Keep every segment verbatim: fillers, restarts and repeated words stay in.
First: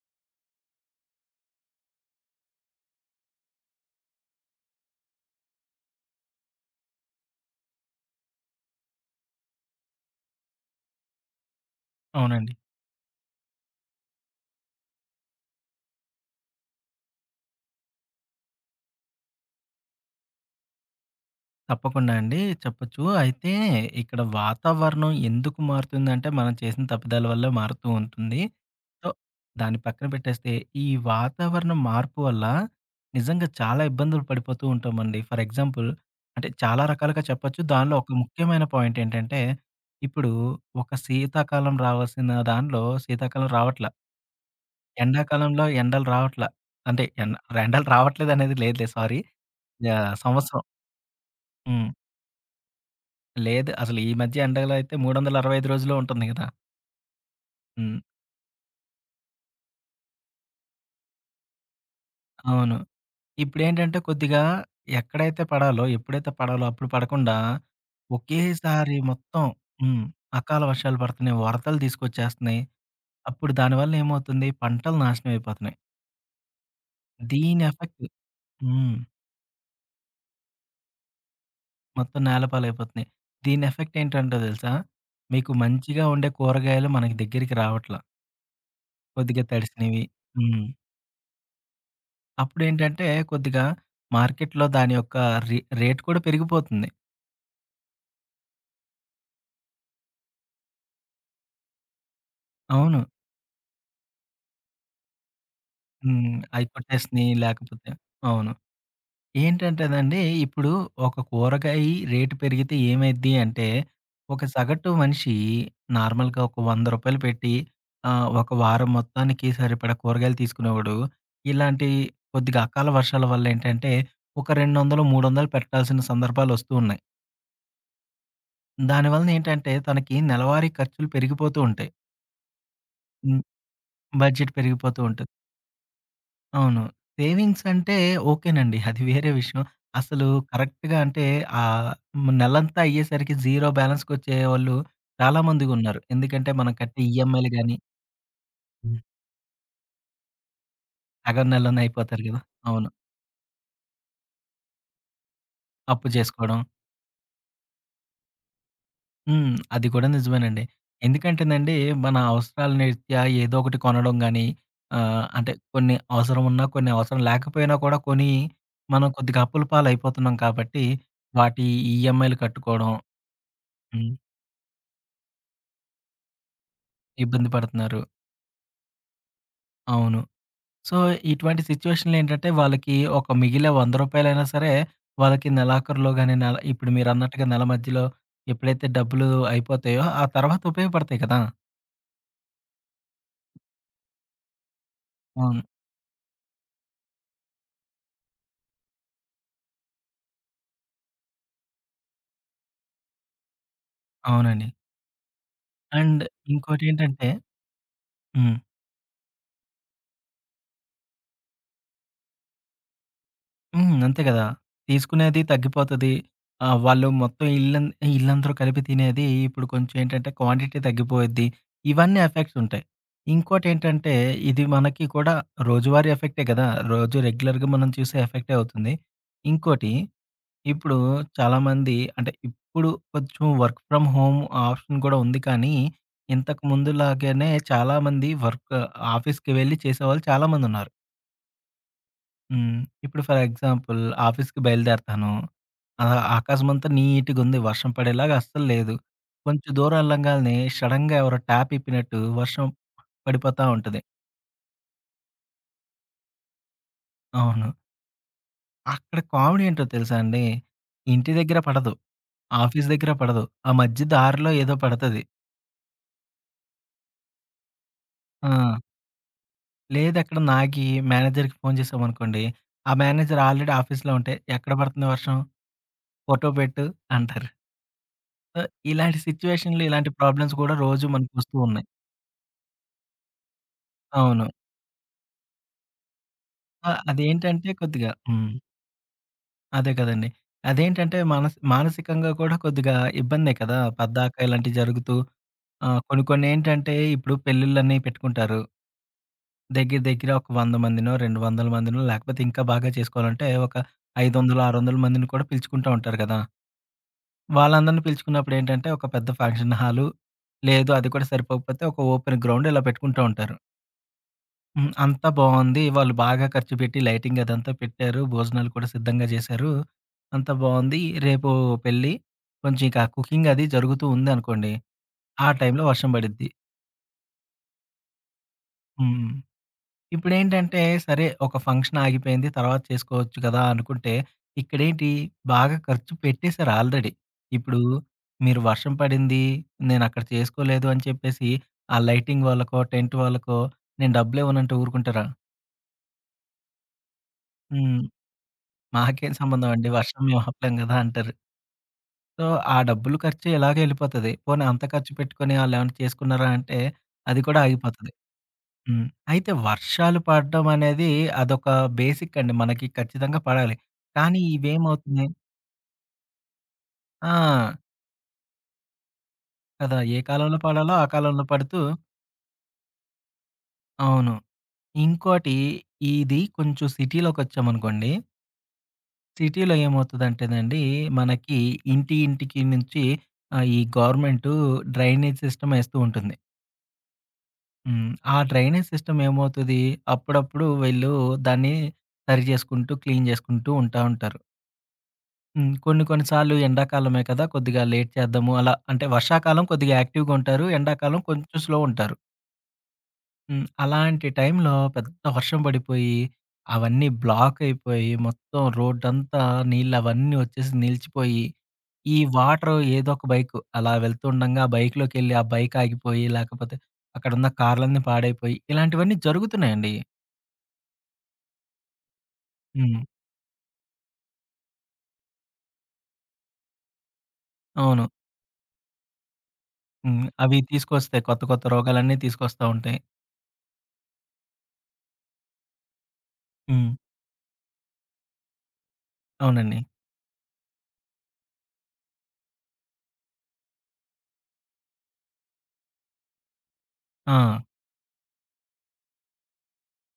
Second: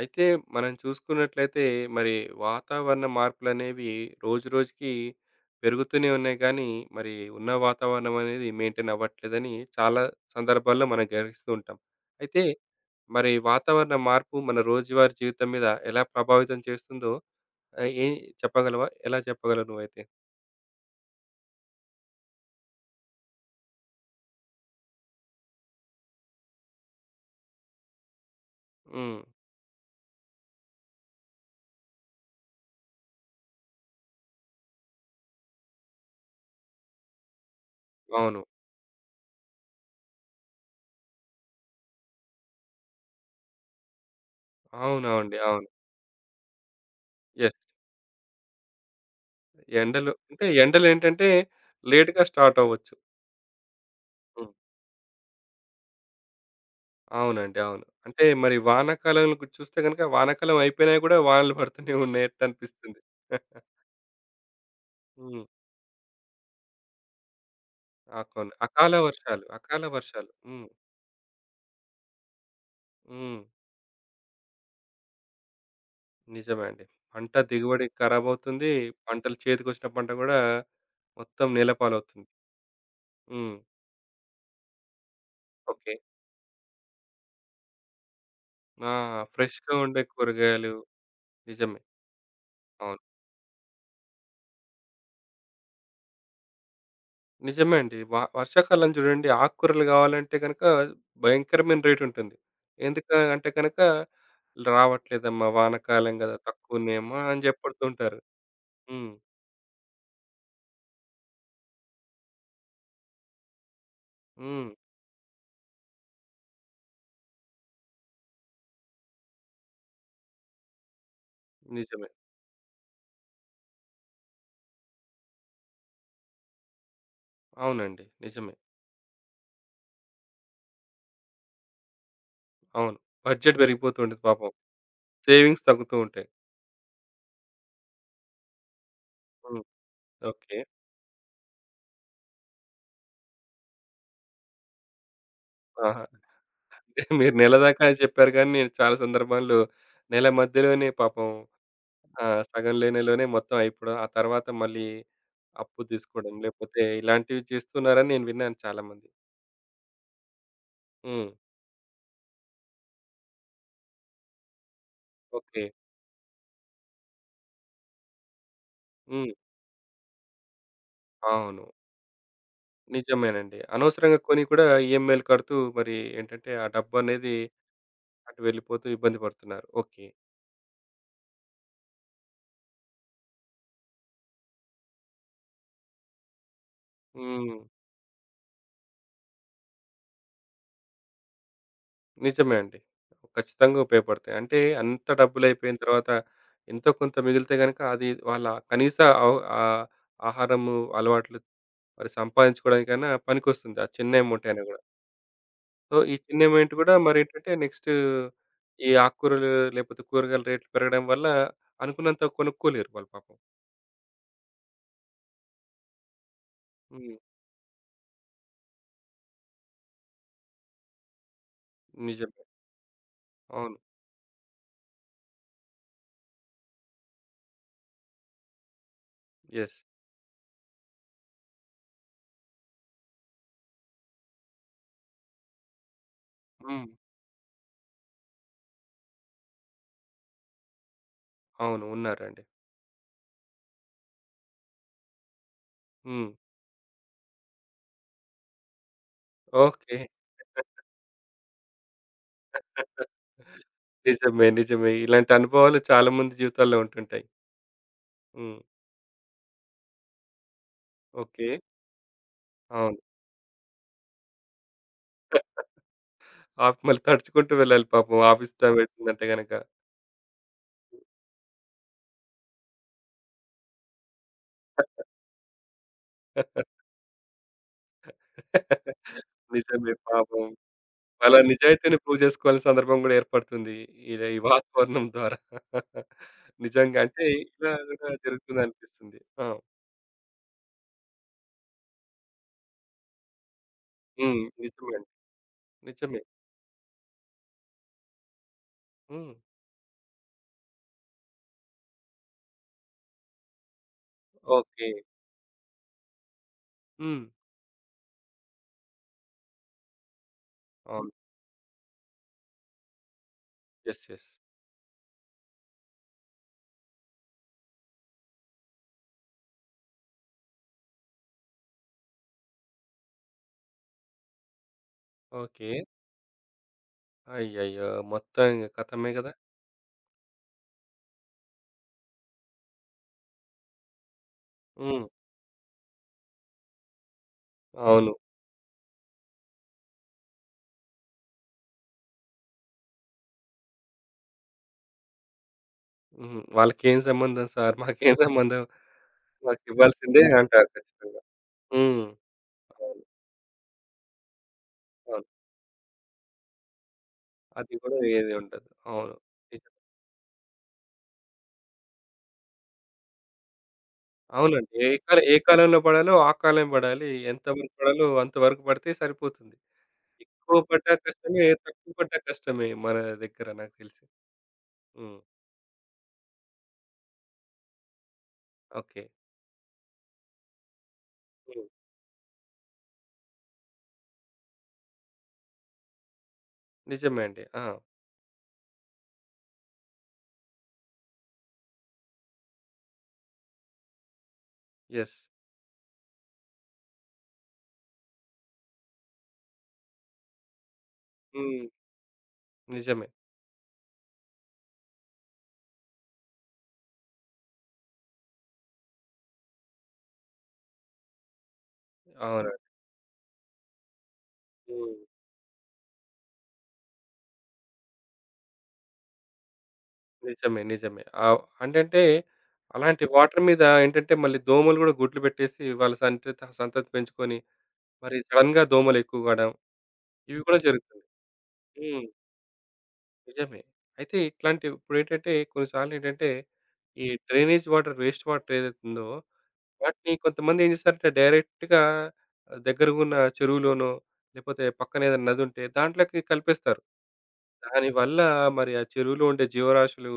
అయితే మనం చూసుకున్నట్లయితే మరి వాతావరణ మార్పులనేవి రోజురోజుకి పెరుగుతూనే ఉన్నాయి కానీ మరి ఉన్న వాతావరణం అనేది మెయింటైన్ అవ్వట్లేదని చాలా సందర్భాల్లో మనం గ్రహిస్తూ ఉంటాం. అయితే అవునండి. మరి వాతావరణ మార్పు మన రోజువారీ జీవితం మీద ఎలా ప్రభావితం చేస్తుందో ఆహ్, ఏ చెప్పగలవా? ఎలా చెప్పగలవు నువ్వైతే? తప్పకుండా అండి చెప్పొచ్చు. అయితే ఇక్కడ వాతావరణం ఎందుకు మారుతుందంటే, మనం చేసిన తప్పిదాల వల్ల మారుతూ ఉంటుంది. సో, హ్మ్. దాన్ని పక్కన పెట్టేస్తే, ఈ వాతావరణ మార్పు వల్ల నిజంగా చాలా ఇబ్బందులు పడిపోతూ ఉంటామండి. ఫర్ ఎగ్జాంపుల్ అంటే చాలా రకాలుగా చెప్పొచ్చు. దానిలో ఒక అవును. ముఖ్యమైన పాయింట్ ఏంటంటే, ఇప్పుడు ఒక శీతాకాలం రావాల్సిన దానిలో శీతాకాలం రావట్లా. అవునవునండి. ఎండాకాలంలో అవును. ఎండలు రావట్లా. అంటే ఎండ యెస్. ఎండలు రావట్లేదనేది లేదులే సారీ. యాహ్! ఎండలు అంటే సంవత్సరం. ఎండలేంటంటే హ్మ్. లేట్‌గా స్టార్ట్ అవ్వచ్చు. లేదు. అసలు ఈ మధ్య హ్మ్. ఎండలు అయితే మూడువందల అరవై ఐదు రోజులు ఉంటుంది గదా! అవునండి. అవును. హ్మ్. అంటే మరి వానాకాలం చూస్తే గనుక వానాకాలం అయిపోయినా గూడా వానలు పడుతూనే ఉన్నట్టు అవును. అనిపిస్తుంది. ఇప్పుడేంటంటే కొద్దిగా ఎక్కడైతే హ్మ్. పడాలో, ఎప్పుడైతే పడాలో అప్పుడు పడకుండా ఆ! కొన్ని అకాల ఒకేసారి వర్షాలు, మొత్తం అకాల హ్మ్. వర్షాలు. అకాల హ్మ్. వర్షాలు పడుతున్నాయి. వరదలు తీసుకొచ్చేస్తున్నాయి. హ్మ్. అప్పుడు దానివల్ల ఏమవుతుంది? పంటలు నాశనం అయిపోతున్నాయి. నిజమే అండి. పంట దీని దిగుబడి ఎఫెక్ట్ ఖరాబవుతుంది. హ్మ్. పంటలు చేతికొచ్చిన పంట గూడా మొత్తం మొత్తం నేలపాలవుతుంది. నేలపాలైపోతున్నాయి. హ్మ్. దీని ఎఫెక్ట్ ఏంటంటో తెలుసా? మీకు ఓకే. మంచిగా ఉండే కూరగాయలు మనకి దగ్గరికి రావట్ల. ఆ! కొద్దిగా ఫ్రెష్‌గా ఉండే తడిసినవి. హ్మ్. కూరగాయలు నిజమే. అవును. అప్పుడేంటంటే కొద్దిగా మార్కెట్‌లో దాని యొక్క రే రేట్ కూడా పెరిగిపోతుంది. నిజమే అండి. వ వర్షాకాలం చూడండి, ఆకుకూరలు కావాలంటే గనక భయంకరమైన రేట్ ఉంటుంది. అవును. ఎందుకు అంటే గనక రావట్లేదమ్మా వానాకాలం కదా! హ్మ్. అయి తక్కువున్నాయమ్మా కొట్టేసినయి అని లేకపోతే జెప్పడుతుంటారు. అవును. హ్మ్. ఏంటంటేనండి ఇప్పుడు ఒక కూరగాయి రేటు పెరిగితే ఏమైద్ది అంటే, ఒక హ్మ్. సగటు మనిషి నార్మల్‌గా ఒక రూ. వంద పెట్టి ఆహ్, ఒక వారం మొత్తానికి సరిపడా కూరగాయలు తీసుకునేవాడు. ఇలాంటి నిజమే. కొద్దిగా అకాల వర్షాల వల్ల ఏంటంటే, ఒక రెండువందలు, మూడువందలు పెట్టాల్సిన సందర్భాలొస్తూ ఉన్నాయి. అవునండి. నిజమే. దానివలన ఏంటంటే, తనకి నెలవారీ ఖర్చులు పెరిగిపోతూ ఉంటాయి. అవును. బడ్జెట్ పెరిగిపోతూ ఉంటుంది పాపం. బడ్జెట్ పెరిగిపోతూ ఉంటది. సేవింగ్స్ తగ్గుతూ ఉంటాయి. అవును. సేవింగ్స్ అంటే ఓకేనండి. అది వేరే విషయం. హ్మ్. అసలు ఓకే. కరెక్ట్‌గా అంటే ఆహ్, నెలంతా అయ్యేసరికి జీరో బ్యాలెన్స్‌కొచ్చేవాళ్ళు చాలా మందిగున్నారు. ఆహా! ఎందుకంటే మనం కట్టే మీరు ఈఎంఐలు నెల గాని, దాకా అని చెప్పారు గానీ, నేను చాలా సందర్భాల్లో నెల మధ్యలోనే పాపం. సగం నెలలోనే అయిపోతారు ఆ! గదా! సగం అవును. లేనేలోనే మొత్తం అయిపోవడం. ఆ తర్వాత మళ్ళీ అప్పు అప్పు తీసుకోవడం. జేసుకోవడం. లేకపోతే ఇలాంటివి చేస్తున్నారని నేను విన్నాను చాలామంది. హ్మ్. అది కూడా నిజమేనండి. హ్మ్. ఎందుకంటేనండి, మన అవసరాల రీత్యా ఏదో ఒకటి కొనడం గాని, ఆహ్, అంటే ఓకే. కొన్ని అవసరం ఉన్నా, కొన్ని అవసరం లేకపోయినా కూడా కొని, మనం హ్మ్. కొద్దిగా అప్పుల పాలైపోతున్నాం కాబట్టి, అవును. వాటి ఈఎంఐలు కట్టుకోవడం నిజమేనండి. హ్మ్. అనవసరంగా కొని కూడా ఈఎంఐలు కడుతూ మరి ఏంటంటే ఆ డబ్బనేది ఇబ్బంది పడుతున్నారు. అటు వెళ్ళిపోతూ ఇబ్బంది పడుతున్నారు. ఓకే. అవును. సో, ఇటువంటి సిట్యుయేషన్‌లేంటంటే, వాళ్ళకి ఒక మిగిలే రూ. వంద సరే, వాళ్ళకి నెలాఖరులో గాని, నెల ఇప్పుడు మీరన్నట్టుగా హ్మ్. నెల మధ్యలో ఎప్పుడైతే డబ్బులు అయిపోతాయో, ఆ తర్వాత ఉపయోగపడతాయి కదా! నిజమే అండి. ఖచ్చితంగా ఉపయోగపడతాయి. అంటే అంత అవును. డబ్బులయిపోయిన తర్వాత ఎంతో కొంత మిగిలితే గనుక అది వాళ్ళ కనీస అవ్ ఆహ్, ఆహారము అలవాట్లు మరి సంపాదించుకోవడానికైనా పనికొస్తుంది. ఆ చిన్న అమౌంట్ అయినా అవునండి. కూడా. సో, ఈ అండ్ చిన్న ఎమౌంట్ గూడా ఇంకోటేంటంటే మరేంటంటే నెక్స్ట్ హ్మ్. ఈ ఆకుకూరలు లేకపోతే కూరగాయల రేట్లు పెరగడం వల్ల అనుకున్నంత కొనుక్కోలేరు వాళ్ళు పాపం. హ్మ్. అంతే గదా! తీసుకునేది తగ్గిపోతది. ఆహ్, వాళ్ళు హ్మ్. మొత్తం ఇల్లం ఇల్లందరూ కలిపి తినేది ఇప్పుడు కొంచెం ఏంటంటే క్వాంటిటీ తగ్గిపోయిద్ది. ఇవన్నీ నిజమే. ఎఫెక్ట్స్ ఉంటాయి. అవును. ఇంకోటేంటంటే ఇది మనకి కూడా రోజువారీ ఎఫెక్టే గదా! రోజు రెగ్యులర్‌గా మనం చూసే ఎఫెక్టే అవుతుంది. యెస్. ఇంకోటి ఇప్పుడు చాలామంది అంటే ఇప్పుడు కొంచెం వర్క్ ఫ్రమ్ హోమ్ ఆప్షన్ కూడా ఉంది కానీ, ఇంతకు హ్మ్. ముందులాగానే చాలామంది వర్క్ ఆఫీస్‌కి వెళ్లి చేసేవాళ్ళు చాలామందున్నారు. అవును. ఉన్నారండి. హ్మ్. ఇప్పుడు ఫర్ ఎగ్జాంపుల్ ఆఫీస్‌కి బయలుదేరతాను. ఆహ్, హ్మ్. ఆకాశమంతా నీట్‌గుంది. వర్షం పడేలాగా అస్సలు లేదు. కొంచెం ఓకే. దూరం ఎళ్ళంగాల్నే సడెన్‌గా ఎవరో ట్యాప్ ఇప్పినట్టు వర్షం పడిపోతా ఉంటది. నిజమే. నిజమే. ఇలాంటి అనుభవాలు చాలా మంది జీవితాల్లో ఉంటుంటాయి. అవును. హ్మ్. అక్కడ కామెడీ ఏంటో తెలుసా అండి? ఇంటి ఓకే. దగ్గర పడదు. ఆఫీస్ అవును. దగ్గర పడదు. ఆ మధ్య దారిలో ఏదో పడతది. ఆప్ మళ్ళీ తడుచుకుంటూ వెళ్ళాలి పాపం, ఆఫీస్ టైమ్ ఆ! అవుతుందంటే గనక. లేదెక్కడన్నా ఆగి మేనేజర్‌కి ఫోను చేసామనుకోండి, ఆ మేనేజర్ ఆల్రెడీ ఆఫీస్‌లో ఉంటే, "ఎక్కడ పడుతుంది వర్షం? ఫోటో పెట్టు" అంటారు. ఆహ్, ఇలాంటి సిట్యుయేషన్‌లో నిజమే ఇలాంటి పాపం. ప్రాబ్లమ్స్ కూడా రోజు వాళ్ళ మనకొస్తూ ఉన్నాయి. నిజాయితీని ప్రూవ్ చేసుకోవాల్సిన సందర్భం గూడా ఏర్పడుతుంది ఇలా ఈ అవును. వాతావరణం ద్వారా. ఆ! నిజంగా అంటే అదేంటంటే ఇలా గూడా కొద్దిగా హ్మ్. జరుగుతుందనిపిస్తుంది. ఆ! అదే కదండీ. అదేంటంటే మానసి మానసికంగా కూడా కొద్దిగా ఇబ్బందే కదా! పద్దాక హ్మ్. ఇలాంటివి నిజమే అండి. జరుగుతూ ఆహ్, నిజమే. కొన్ని కొన్నేంటంటే ఇప్పుడు పెళ్ళిళ్ళని పెట్టుకుంటారు. హ్మ్. దగ్గర దగ్గర ఒక వంద మందినో, రెండువందల మందినో లేకపోతే ఇంకా బాగా చేసుకోవాలంటే ఒక ఐదువందలు, ఓకే. ఆరువందల మందిని కూడా పిలుచుకుంటా ఉంటారు కదా! హ్మ్. వాళ్ళందరిని పిలుచుకున్నప్పుడేంటంటే ఒక పెద్ద ఫంక్షన్ హాలు లేదు అవును. అది కూడా సరిపోకపోతే ఒక ఓపెన్ గ్రౌండ్ ఇలా పెట్టుకుంటా ఉంటారు. యెస్. యెస్. హ్మ్. అంతా బావుంది. వాళ్ళు బాగా ఖర్చు పెట్టి లైటింగ్ అదంతా పెట్టారు. భోజనాలు కూడా సిద్ధంగా జేశారు. అంతా బావుంది. రేపు పెళ్లి. కొంచెం ఇక కుకింగ్ అది జరుగుతూ ఉందనుకోండి. ఆ ఓకే. ఓకే. టైంలో వర్షం పడిద్ది. అయ్యయ్యో! మొత్తం ఇంగ కథమే హ్మ్. గదా! ఇప్పుడేంటంటే సరే ఒక ఫంక్షన్ ఆగిపోయింది. తర్వాత చేసుకోవచ్చు కదా! అనుకుంటే హ్మ్. ఇక్కడేంటి బాగా ఖర్చు పెట్టేసారు ఆల్రెడీ. ఇప్పుడు అవును. మీరు వర్షం పడింది, నేనక్కడ చేసుకోలేదు అని చెప్పేసి ఆ లైటింగ్ వాళ్ళకో, టెంట్ వాళ్ళకో నేను డబ్బులివ్వనంటే ఊరుకుంటారా? హ్మ్. వాళ్ళకేం సంబంధం సార్, హ్మ్. మాకేం సంబంధం, మాకేం సంబంధం అండి. వర్షం మాకివ్వాల్సిందే మేము అంటారు ఆపలేం గదా! ఖచ్చితంగా. అంటారు. హ్మ్. సో, ఆ అవును. డబ్బులు ఖర్చు ఇలాగే ఎళ్ళిపోతది. పోనీ అంత ఖర్చు అవును. పెట్టుకొని ఆళ్ళేమన్నా చేసుకున్నారా అంటే, అది కూడా అది గూడా ఆగిపోతది. ఏది ఉండదు. హ్మ్. అవును. అయితే నిజం. వర్షాలు పడడం అనేది అదొక బేసిక్ అండి. మనకి ఖచ్చితంగా పడాలి. కానీ అవునండి. ఏ కాలం ఇవేమవుతున్నాయి ఏ కాలంలో పడాలో ఆ కాలం పడాలి. ఎంత వరకు ఆ! పడాలో అంతవరకు పడితే సరిపోతుంది. కదా! ఏ కాలంలో ఎక్కువ పడ్డా పడాలో ఆ కాలంలో కష్టమే, పడుతూ తక్కువ పడ్డా కష్టమే మన దగ్గర నాకు తెలిసి. అవును. హ్మ్. ఇంకోటి ఇది కొంచెం సిటీలోకొచ్చామనుకోండి. ఓకే. సిటీలో ఏమవుతదంటేనండి, మనకి హ్మ్. ఇంటి ఇంటికి నుంచి ఆహ్, ఈ గవర్నమెంటు డ్రైనేజ్ సిస్టమ్ ఎస్తూ ఉంటుంది. నిజమే అండి. ఆ! హ్మ్. ఆ డ్రైనేజ్ సిస్టమ్ ఏమవుతది, అప్పుడప్పుడు వీళ్ళు దాన్ని సరి చేసుకుంటూ, క్లీన్ చేసుకుంటూ ఉంటా ఉంటారు. యెస్. హ్మ్. కొన్ని కొన్ని సార్లు ఎండాకాలమే కదా! కొద్దిగా లేట్ చేద్దాము అలా. అంటే వర్షాకాలం కొద్దిగా యాక్టివ్‌గా ఉంటారు. ఎండాకాలం కొంచెం హ్మ్. స్లో ఉంటారు. నిజమే. హ్మ్. అలాంటి టైంలో పెద్ద వర్షం పడిపోయి, అవన్నీ బ్లాక్ అయిపోయి, మొత్తం రోడ్డంతా నీళ్ళవన్నీ వచ్చేసి నిలిచిపోయి, ఈ అవునండి. వాటరు ఏదో ఒక బైకు అలా వెళ్తుండంగా ఆ హ్మ్. బైక్‌లోకెళ్ళి ఆ బైక్ ఆగిపోయి, లేకపోతే అక్కడున్న కార్లన్నీ పాడైపోయి, ఇలాంటివన్నీ జరుగుతున్నాయండి. నిజమే. నిజమే. ఆవ్ అంటే హ్మ్. అలాంటి వాటర్ మీద ఏంటంటే మళ్ళీ దోమలు గూడా గుడ్లు పెట్టేసి వాళ్ళ సంతతి సంతతి పెంచుకొని అవును. మరి సడెన్‌గా దోమలు ఎక్కువ కావడం హ్మ్. ఇవి అవి కూడా జరుగుతుంది. తీసుకొస్తాయి. కొత్త కొత్త హ్మ్. రోగాలన్నీ తీసుకొస్తా ఉంటాయి. నిజమే. అయితే ఇట్లాంటివి ఇప్పుడేంటంటే కొన్నిసార్లేంటంటే హ్మ్. ఈ డ్రైనేజ్ వాటర్, వేస్ట్ వాటర్ ఏదైతుందో అవునండి. వాటిని కొంతమంది ఏం చేస్తారంటే డైరెక్ట్‌గా ఆహ్, దగ్గరగున్న చెరువులోనో లేపోతే పక్కన ఏదైనా నదుంటే దాంట్లోకి కలిపేస్తారు. ఆ! దానివల్ల మరి ఆ చెరువులో ఉండే జీవరాశులు,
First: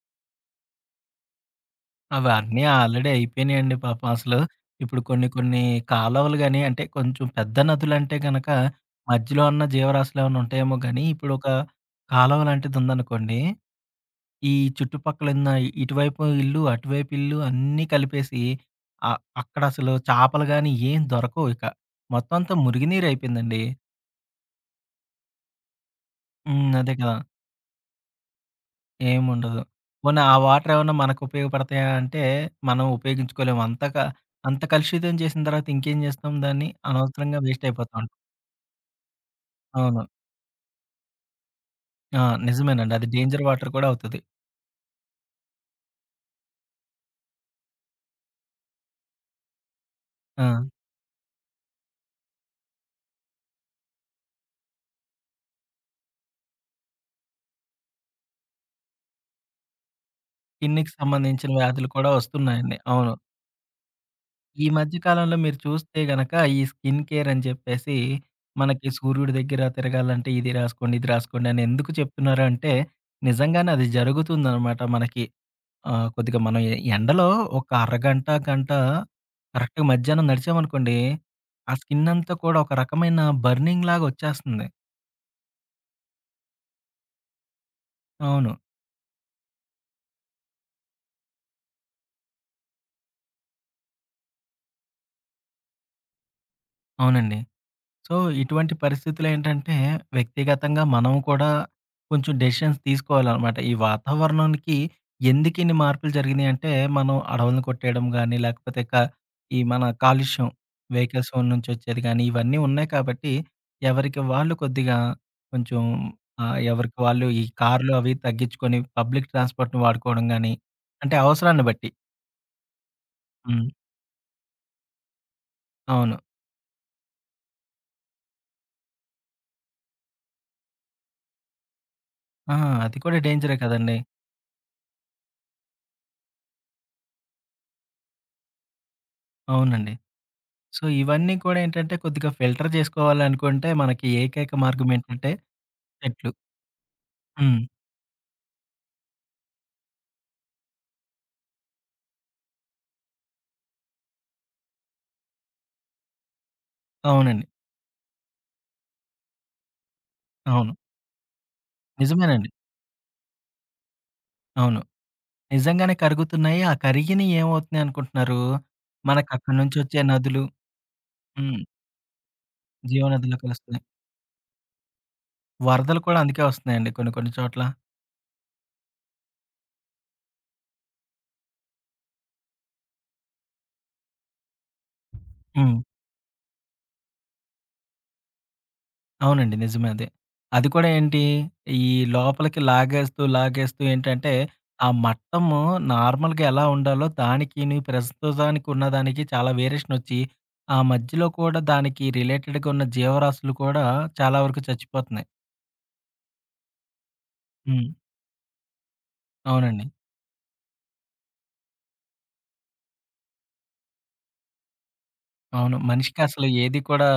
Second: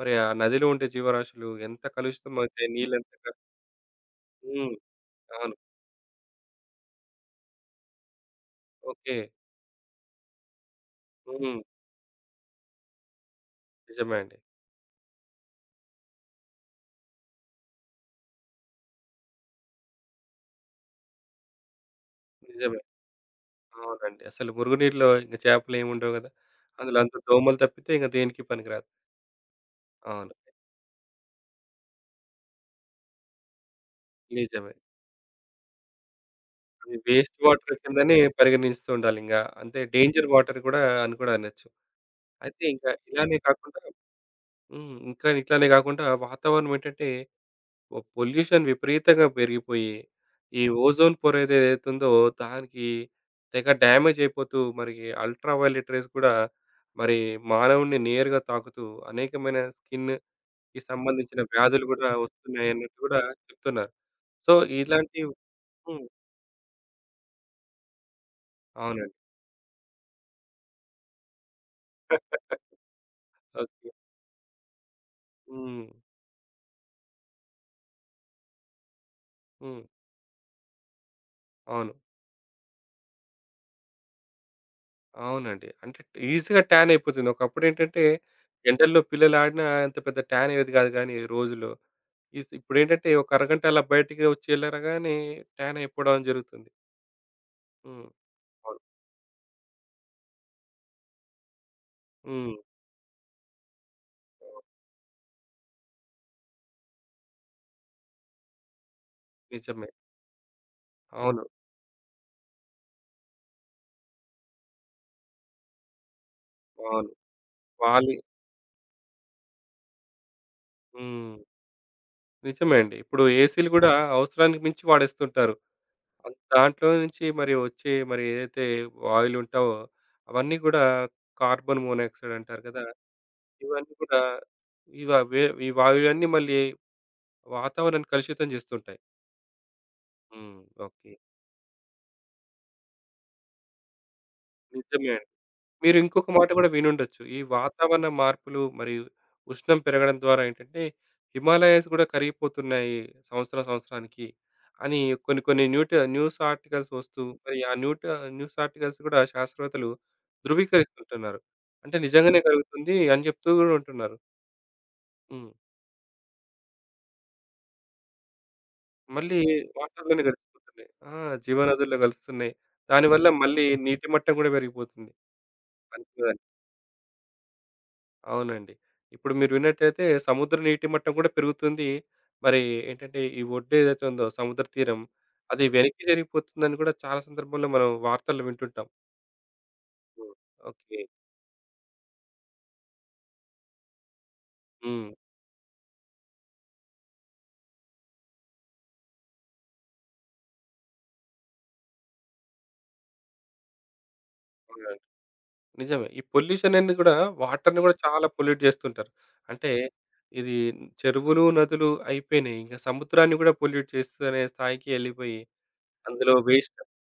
మరి ఆ నదిలో ఉండే జీవరాశులు ఎంత అవన్నీ కలుషితమవుతాయి ఆల్రెడీ నీళ్ళంత క అయిపోయినాయండి పాపం అసలు. హ్మ్. ఇప్పుడు కొన్ని అవును. కొన్ని కాలువలు గాని, అంటే కొంచెం పెద్ద నదులంటే గనక ఓకే. మధ్యలో ఉన్న జీవరాశులు ఏమైనా ఉంటాయేమో గానీ, ఇప్పుడు ఒక హ్మ్. కాలువ లాంటిది ఉందనుకోండి, నిజమే అండి. ఈ చుట్టుపక్కల ఉన్న ఇటువైపు ఇల్లు, అటువైపు ఇల్లు అన్నీ కలిపేసి ఆహ్, అక్కడ అసలు చేపలు గాని ఏం దొరకవు ఇక. మొత్తం అంతా నిజమే. మురుగునీరు అయిపోయిందండి. అవునండి. అసలు మురుగునీరులో ఇంక చేపలేముండవు గదా! హ్మ్. అదే అందులో అంత కదా! దోమలు తప్పితే ఇంక దేనికి పనికిరాదు. ఏముండదు. పోనీ అవును. ఆ వాటరేమన్నా మనకుపయోగపడతాయా అంటే, మనం ఉపయోగించుకోలేము. అంత క అంత నిజమే. కలుషితం చేసిన తర్వాత ఇంకేం చేస్తాం దాన్ని? అవి వేస్ట్ అనవసరంగా వేస్ట్ వాటర్ అయిపోతా కిందనే ఉంటాం. పరిగణిస్తూ ఉండాలింక. అంటే అవును. డేంజర్ వాటర్ కూడా అని కూడా అనొచ్చు. ఆ! అయితే ఇంకా నిజమేనండి. అది ఇలానే డేంజర్ వాటర్ కాకుండా కూడా అవుతది. హ్మ్. ఇంకా ఇట్లానే కాకుండా వాతావరణం ఏంటంటే పొ పొల్యూషన్ విపరీతంగా పెరిగిపోయి, ఆ! ఈ ఓజోన్ పొర ఏది ఏదైతుందో దానికి తెగ డ్యామేజ్ అయిపోతూ మరి అల్ట్రా వయొలెట్ రేస్ కూడా మరి మానవుడిని నేరుగా తాకుతూ అనేకమైన స్కిన్‌కి స్కిన్‌కి సంబంధించిన సంబంధించిన వ్యాధులు వ్యాధులు కూడా కూడా వస్తున్నాయండి. వస్తున్నాయన్నట్టు అవును. కూడా చెప్తున్నారు. సో ఈ మధ్య ఇలాంటి కాలంలో మీరు చూస్తే హ్మ్. గనక ఈ స్కిన్ కేర్ అని చెప్పేసి, మనకి అవునండి. సూర్యుడి దగ్గర తిరగాలంటే ఇది రాసుకోండి, ఇది రాసుకోండి అని ఎందుకు చెప్తున్నారు అంటే, నిజంగానే అది ఓకే. జరుగుతుందనమాట మనకి. హ్మ్. ఆ! కొద్దిగా మనం ఎ ఎండలో ఒక అరగంట, గంట హ్మ్. కరెక్ట్‌గా మధ్యాహ్నం నడిచామనుకోండి, ఆ అవును. స్కిన్ అంతా కూడా ఒక రకమైన బర్నింగ్‌లాగా వచ్చేస్తుంది. అవునండి. అంటే ఈజీగా ట్యాన్ అయిపోతుంది. ఒకప్పుడేంటంటే అవును. ఎండల్లో పిల్లలు ఆడినా అంత పెద్ద ట్యాన్ అయ్యేది కాదు గానీ రోజులో. ఈస్ ఇప్పుడేంటంటే ఒక అరగంట అలా బయటికి వచ్చి ఎళ్ళరగానే ట్యాన్ అయిపోవడం జరుగుతుంది. అవునండి. హ్మ్. సో, ఇటువంటి అవును. పరిస్థితులేంటంటే, వ్యక్తిగతంగా మనం కూడా కొంచెం హ్మ్. డెసిషన్స్ తీసుకోవాలనమాట. ఈ వాతావరణానికి ఎందుకిన్ని మార్పులు జరిగినియంటే, మనం అడవులను కొట్టేయడం గానీ, లేకపోతే క ఈ మన నిజమే. కాలుష్యం వెహికల్స్ అవును. నుంచొచ్చేది గానీ, ఇవన్నీ ఉన్నాయి కాబట్టి, ఎవరికి వాళ్ళు కొద్దిగా కొంచెం ఆహ్, ఎవరికి అవును. వాళ్ళు ఈ కార్లు అవి వాళ్ళు తగ్గించుకొని, పబ్లిక్ ట్రాన్స్‌పోర్ట్‌ని వాడుకోవడం గానీ, అంటే హ్మ్. అవసరాన్ని బట్టి. నిజమే అండి. ఇప్పుడు హ్మ్. ఏసీలు గూడా అవసరానికి మించి వాడేస్తుంటారు. అవును. అం- దాంట్లో నుంచి మరి వచ్చే మరి ఏదైతే వాయువులుంటావో అవన్నీ గూడా కార్బన్ మోనాక్సైడ్ ఆ! అంటారు కదా! అది కూడా డేంజరే ఇవన్నీ కదండీ! కూడా ఇవ వే ఇవ ఇవన్నీ మళ్ళీ వాతావరణాన్ని కలుషితం చేస్తుంటాయి. అవునండి. హ్మ్. So, okay. ఇవన్నీ కూడా ఏంటంటే కొద్దిగా ఫిల్టర్ చేసుకోవాలనుకుంటే మనకి ఏకైక మార్గం నిజమే అండి. ఏంటంటే మీరు ఇంకొక చెట్లు. మాట కూడా వినుండొచ్చు. ఈ హ్మ్. వాతావరణ మార్పులు మరియు ఉష్ణం పెరగడం ద్వారా ఏంటంటే, హిమాలయాస్ కూడా కరిగిపోతున్నాయి సంవత్సరం సంవత్సరానికి అని కొన్ని కొన్ని న్యూట న్యూస్ ఆర్టికల్స్ వస్తూ అవునండి. మరి ఆ న్యూట న్యూస్ ఆర్టికల్స్ కూడా శాస్త్రవేత్తలు అవును. ధృవీకరిస్తుంటున్నారు. అంటే నిజంగానే నిజమేనండి. కలుగుతుంది అని చెప్తూ కూడా ఉంటున్నారు. అవును. హ్మ్. నిజంగానే కరుగుతున్నాయి. ఆ కరిగినయి ఏమవుతున్నాయి అనుకుంటున్నారు? మళ్ళీ మనకక్కడి నుంచొచ్చే వాటర్‌లోనే నదులు కలిసిపోతున్నాయి. ఆ! హ్మ్. జీవనదుల్లో కలుస్తున్నాయి. దానివల్ల జీవనదులు మళ్ళీ కలుస్తున్నాయి. నీటి మట్టం కూడా పెరిగిపోతుంది. వరదలు కూడా మంచిదని అందుకే వస్తున్నాయండి కొన్ని కొన్ని చోట్ల. అవునండి. ఇప్పుడు మీరు విన్నట్టయితే సముద్ర నీటి మట్టం కూడా పెరుగుతుంది. మరి ఏంటంటే ఈ ఒడ్డు ఏదైతే ఉందో సముద్ర తీరం అది హ్మ్. వెనక్కి జరిగిపోతుందని కూడా చాలా సందర్భాల్లో మనం వార్తల్లో వింటుంటాం. అవునండి. నిజమే అదే. హ్మ్. అది కూడా ఓకే. ఏంటి, ఈ లోపలికి లాగేస్తూ, లాగేస్తూ ఏంటంటే, ఆ హ్మ్. మట్టము నార్మల్‌గా ఎలా ఉండాలో దానికిని, ప్రస్తుతానికి ఉన్నదానికి చాలా వేరియేషనొచ్చి, ఆ మధ్యలో కూడా దానికి రిలేటెడ్‌గా ఉన్న జీవరాశులు కూడా చాలా వరకు అవునండి. చచ్చిపోతున్నాయి. నిజమే. ఈ పొల్యూషన్ అనేది కూడా వాటర్‌ని హ్మ్. కూడా చాలా పొల్యూట్ చేస్తుంటారు. అంటే అవునండి. ఇది చెరువులు, నదులు అయిపోయినాయి. ఇంకా సముద్రాన్ని కూడా పొల్యూట్ చేస్తూనే స్థాయికి ఎళ్ళిపోయి అవును. మనిషికి అందులో అసలు వేస్ట్ ఏది కూడా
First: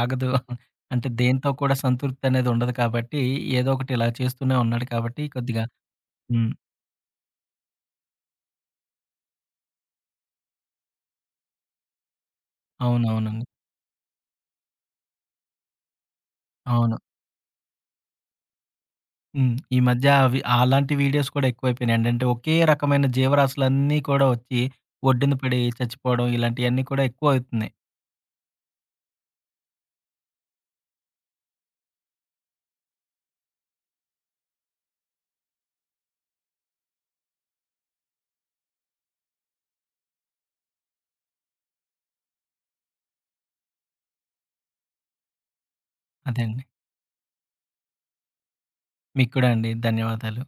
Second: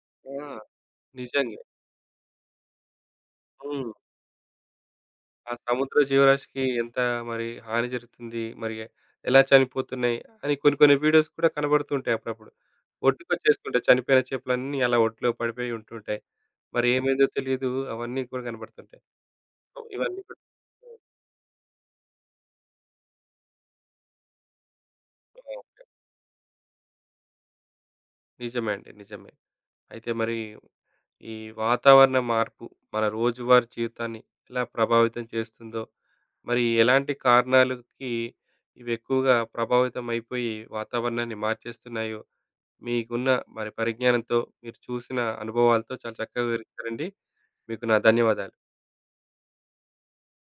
ఆగదు. ఆ! అంటే దేంతో నిజంగా. కూడా సంతృప్తి అనేది ఉండదు కాబట్టి, ఏదో హ్మ్. ఒకటి ఇలా చేస్తూనే ఉన్నాడు కాబట్టి ఆ కొద్దిగా సముద్ర హ్మ్. జీవరాశికి ఎంత మరి హాని జరుగుతుంది, మరి ఎలా చనిపోతున్నాయి అని కొన్ని కొన్ని వీడియోస్ కూడా కనబడుతుంటాయి అప్పుడప్పుడు. అవునవునండి. ఒడ్డుకొచ్చేస్తుంటాయి. చనిపోయిన చేపలన్నీ అలా ఒడ్లో పడిపోయి ఉంటుంటాయి. మరి అవును. ఏమైందో తెలీదు. అవన్నీ కూడా కనబడుతుంటాయి. హ్మ్. ఈ మధ్య ఇవన్నీ కూడా అవి అలాంటి హ్మ్. వీడియోస్ కూడా ఎక్కువైపోయినాయండి. అంటే ఒకే రకమైన జీవరాశులన్నీ కూడా వచ్చి ఒడ్డున ఆ! పడి చచ్చిపోవడం ఇలాంటియన్నీ కూడా ఎక్కువవుతున్నాయి. నిజమే అండి. నిజమే. అయితే మరి ఈ వాతావరణ మార్పు మన రోజువారీ జీవితాన్ని ఎలా ప్రభావితం చేస్తుందో, మరి ఎలాంటి కారణాలకి ఇవి ఎక్కువగా ప్రభావితం అయిపోయి వాతావరణాన్ని మార్చేస్తున్నాయో, మీకున్న మరి పరిజ్ఞానంతో మీరు చూసిన అనుభవాలతో చాలా అదే చక్కగా అండి. వివరించారండి. మీకు నా ధన్యవాదాలు. మీకు కూడా అండి. ధన్యవాదాలు.